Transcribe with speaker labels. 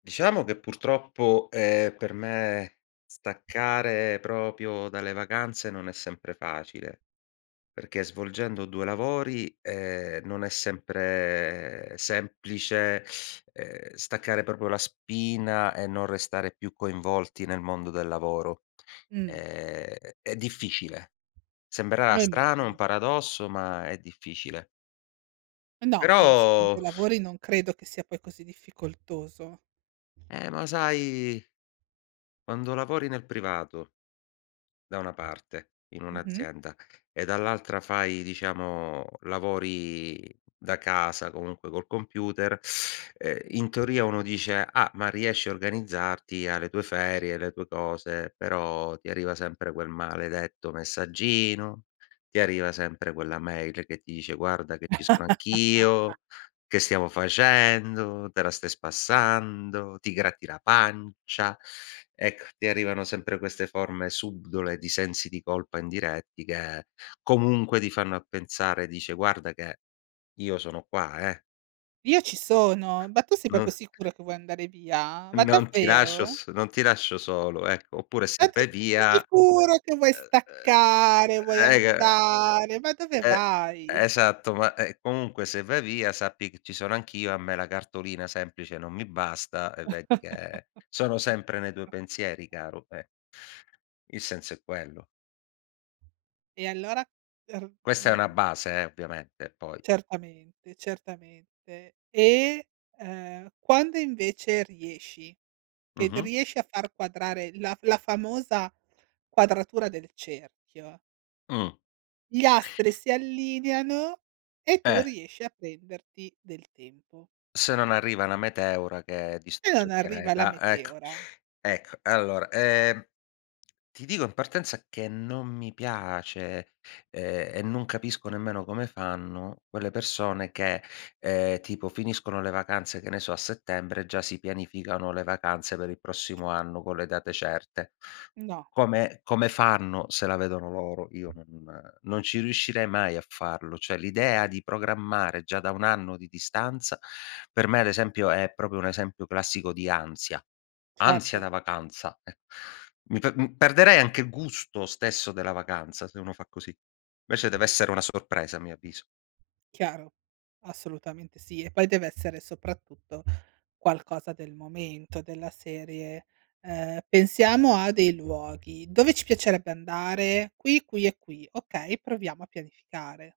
Speaker 1: Diciamo che purtroppo, ehm, per me staccare proprio dalle vacanze non è sempre facile, perché svolgendo 2 lavori, ehm, non è sempre semplice, ehm, staccare proprio la spina e non restare più coinvolti nel mondo del lavoro.
Speaker 2: Mh.
Speaker 1: È è difficile. Sembrerà strano un
Speaker 2: Rimugini.
Speaker 1: paradosso, ma è difficile.
Speaker 2: No, anzi mentre
Speaker 1: Però
Speaker 2: lavori, non credo che sia poi così difficoltoso.
Speaker 1: Eh ma sai quando lavori nel privato da una parte, in
Speaker 2: Mh-mh.
Speaker 1: un'azienda, e dall'altra fai, diciamo, lavori da casa comunque col computer, ehm, in teoria uno dice: "Ah ma riesci a organizzarti hai le tue ferie, hai le tue cose". Però ti arriva sempre quel maledetto messaggino, ti arriva sempre quella mail che ti dice: "Guarda che ci sono anch'io, che stiamo facendo, te la stai spassando, ti gratti la pancia". Ecco, ti arrivano sempre queste forme subdole, di sensi di colpa indiretti che comunque ti fanno a pensare, dice guarda che io sono qua eh.
Speaker 2: Io ci sono, ma tu sei proprio
Speaker 1: Non
Speaker 2: sicuro che vuoi andare via? Ma
Speaker 1: non ti lascio
Speaker 2: davvero?
Speaker 1: so non ti lascio solo, ecco. Oppure
Speaker 2: Ma
Speaker 1: se
Speaker 2: tu
Speaker 1: vai
Speaker 2: sei proprio
Speaker 1: via,
Speaker 2: sicuro che vuoi
Speaker 1: ehm,
Speaker 2: staccare, vuoi
Speaker 1: ehm [unintelligible]
Speaker 2: andare? Ma dove
Speaker 1: Eh,
Speaker 2: vai!
Speaker 1: esatto. Ma, ehm, comunque se vai via sappi che ci sono anch'io, a me la cartolina semplice non mi basta e vedi che sono sempre nei tuoi pensieri caro, eh. Il senso è quello.
Speaker 2: E allora r
Speaker 1: Questa è una
Speaker 2: mhmm
Speaker 1: base, eh, ovviamente poi.
Speaker 2: certamente certamente. E, ehm, quando invece riesci, che
Speaker 1: Mh-mh.
Speaker 2: riesci a far quadrare, la f la famosa quadratura del cerchio
Speaker 1: Mh.
Speaker 2: gli astri si allineano e tu
Speaker 1: Eh.
Speaker 2: riesci a prenderti del tempo.
Speaker 1: Se non arriva una meteora che
Speaker 2: E
Speaker 1: distrugge
Speaker 2: non
Speaker 1: il
Speaker 2: arriva, la
Speaker 1: pianeta. Ecco
Speaker 2: meteora.
Speaker 1: ecco. Allora, ehm, ti dico in partenza che non mi piace, ehm, e non capisco nemmeno come fanno quelle persone che ,ehm, tipo finiscono le vacanze, che ne so, a settembre già si pianificano le vacanze per il prossimo anno con le date certe.
Speaker 2: No.
Speaker 1: Come come fanno? Se la vedono loro, io non non ci riuscirei mai a farlo. Cioè l'idea di programmare già da un anno di distanza, per me ad esempio è proprio un esempio classico di ansia, ansia
Speaker 2: Certo.
Speaker 1: da vacanza. Ecco, mi p perderei anche gusto stesso della vacanza, se uno fa così. Invece, deve essere una sorpresa a mio avviso.
Speaker 2: Chiaro, assolutamente sì e poi deve essere soprattutto qualcosa del momento della serie, ehm: "Pensiamo a dei luoghi, dove ci piacerebbe andare? Qui, qui e qui". Okay, proviamo a pianificare.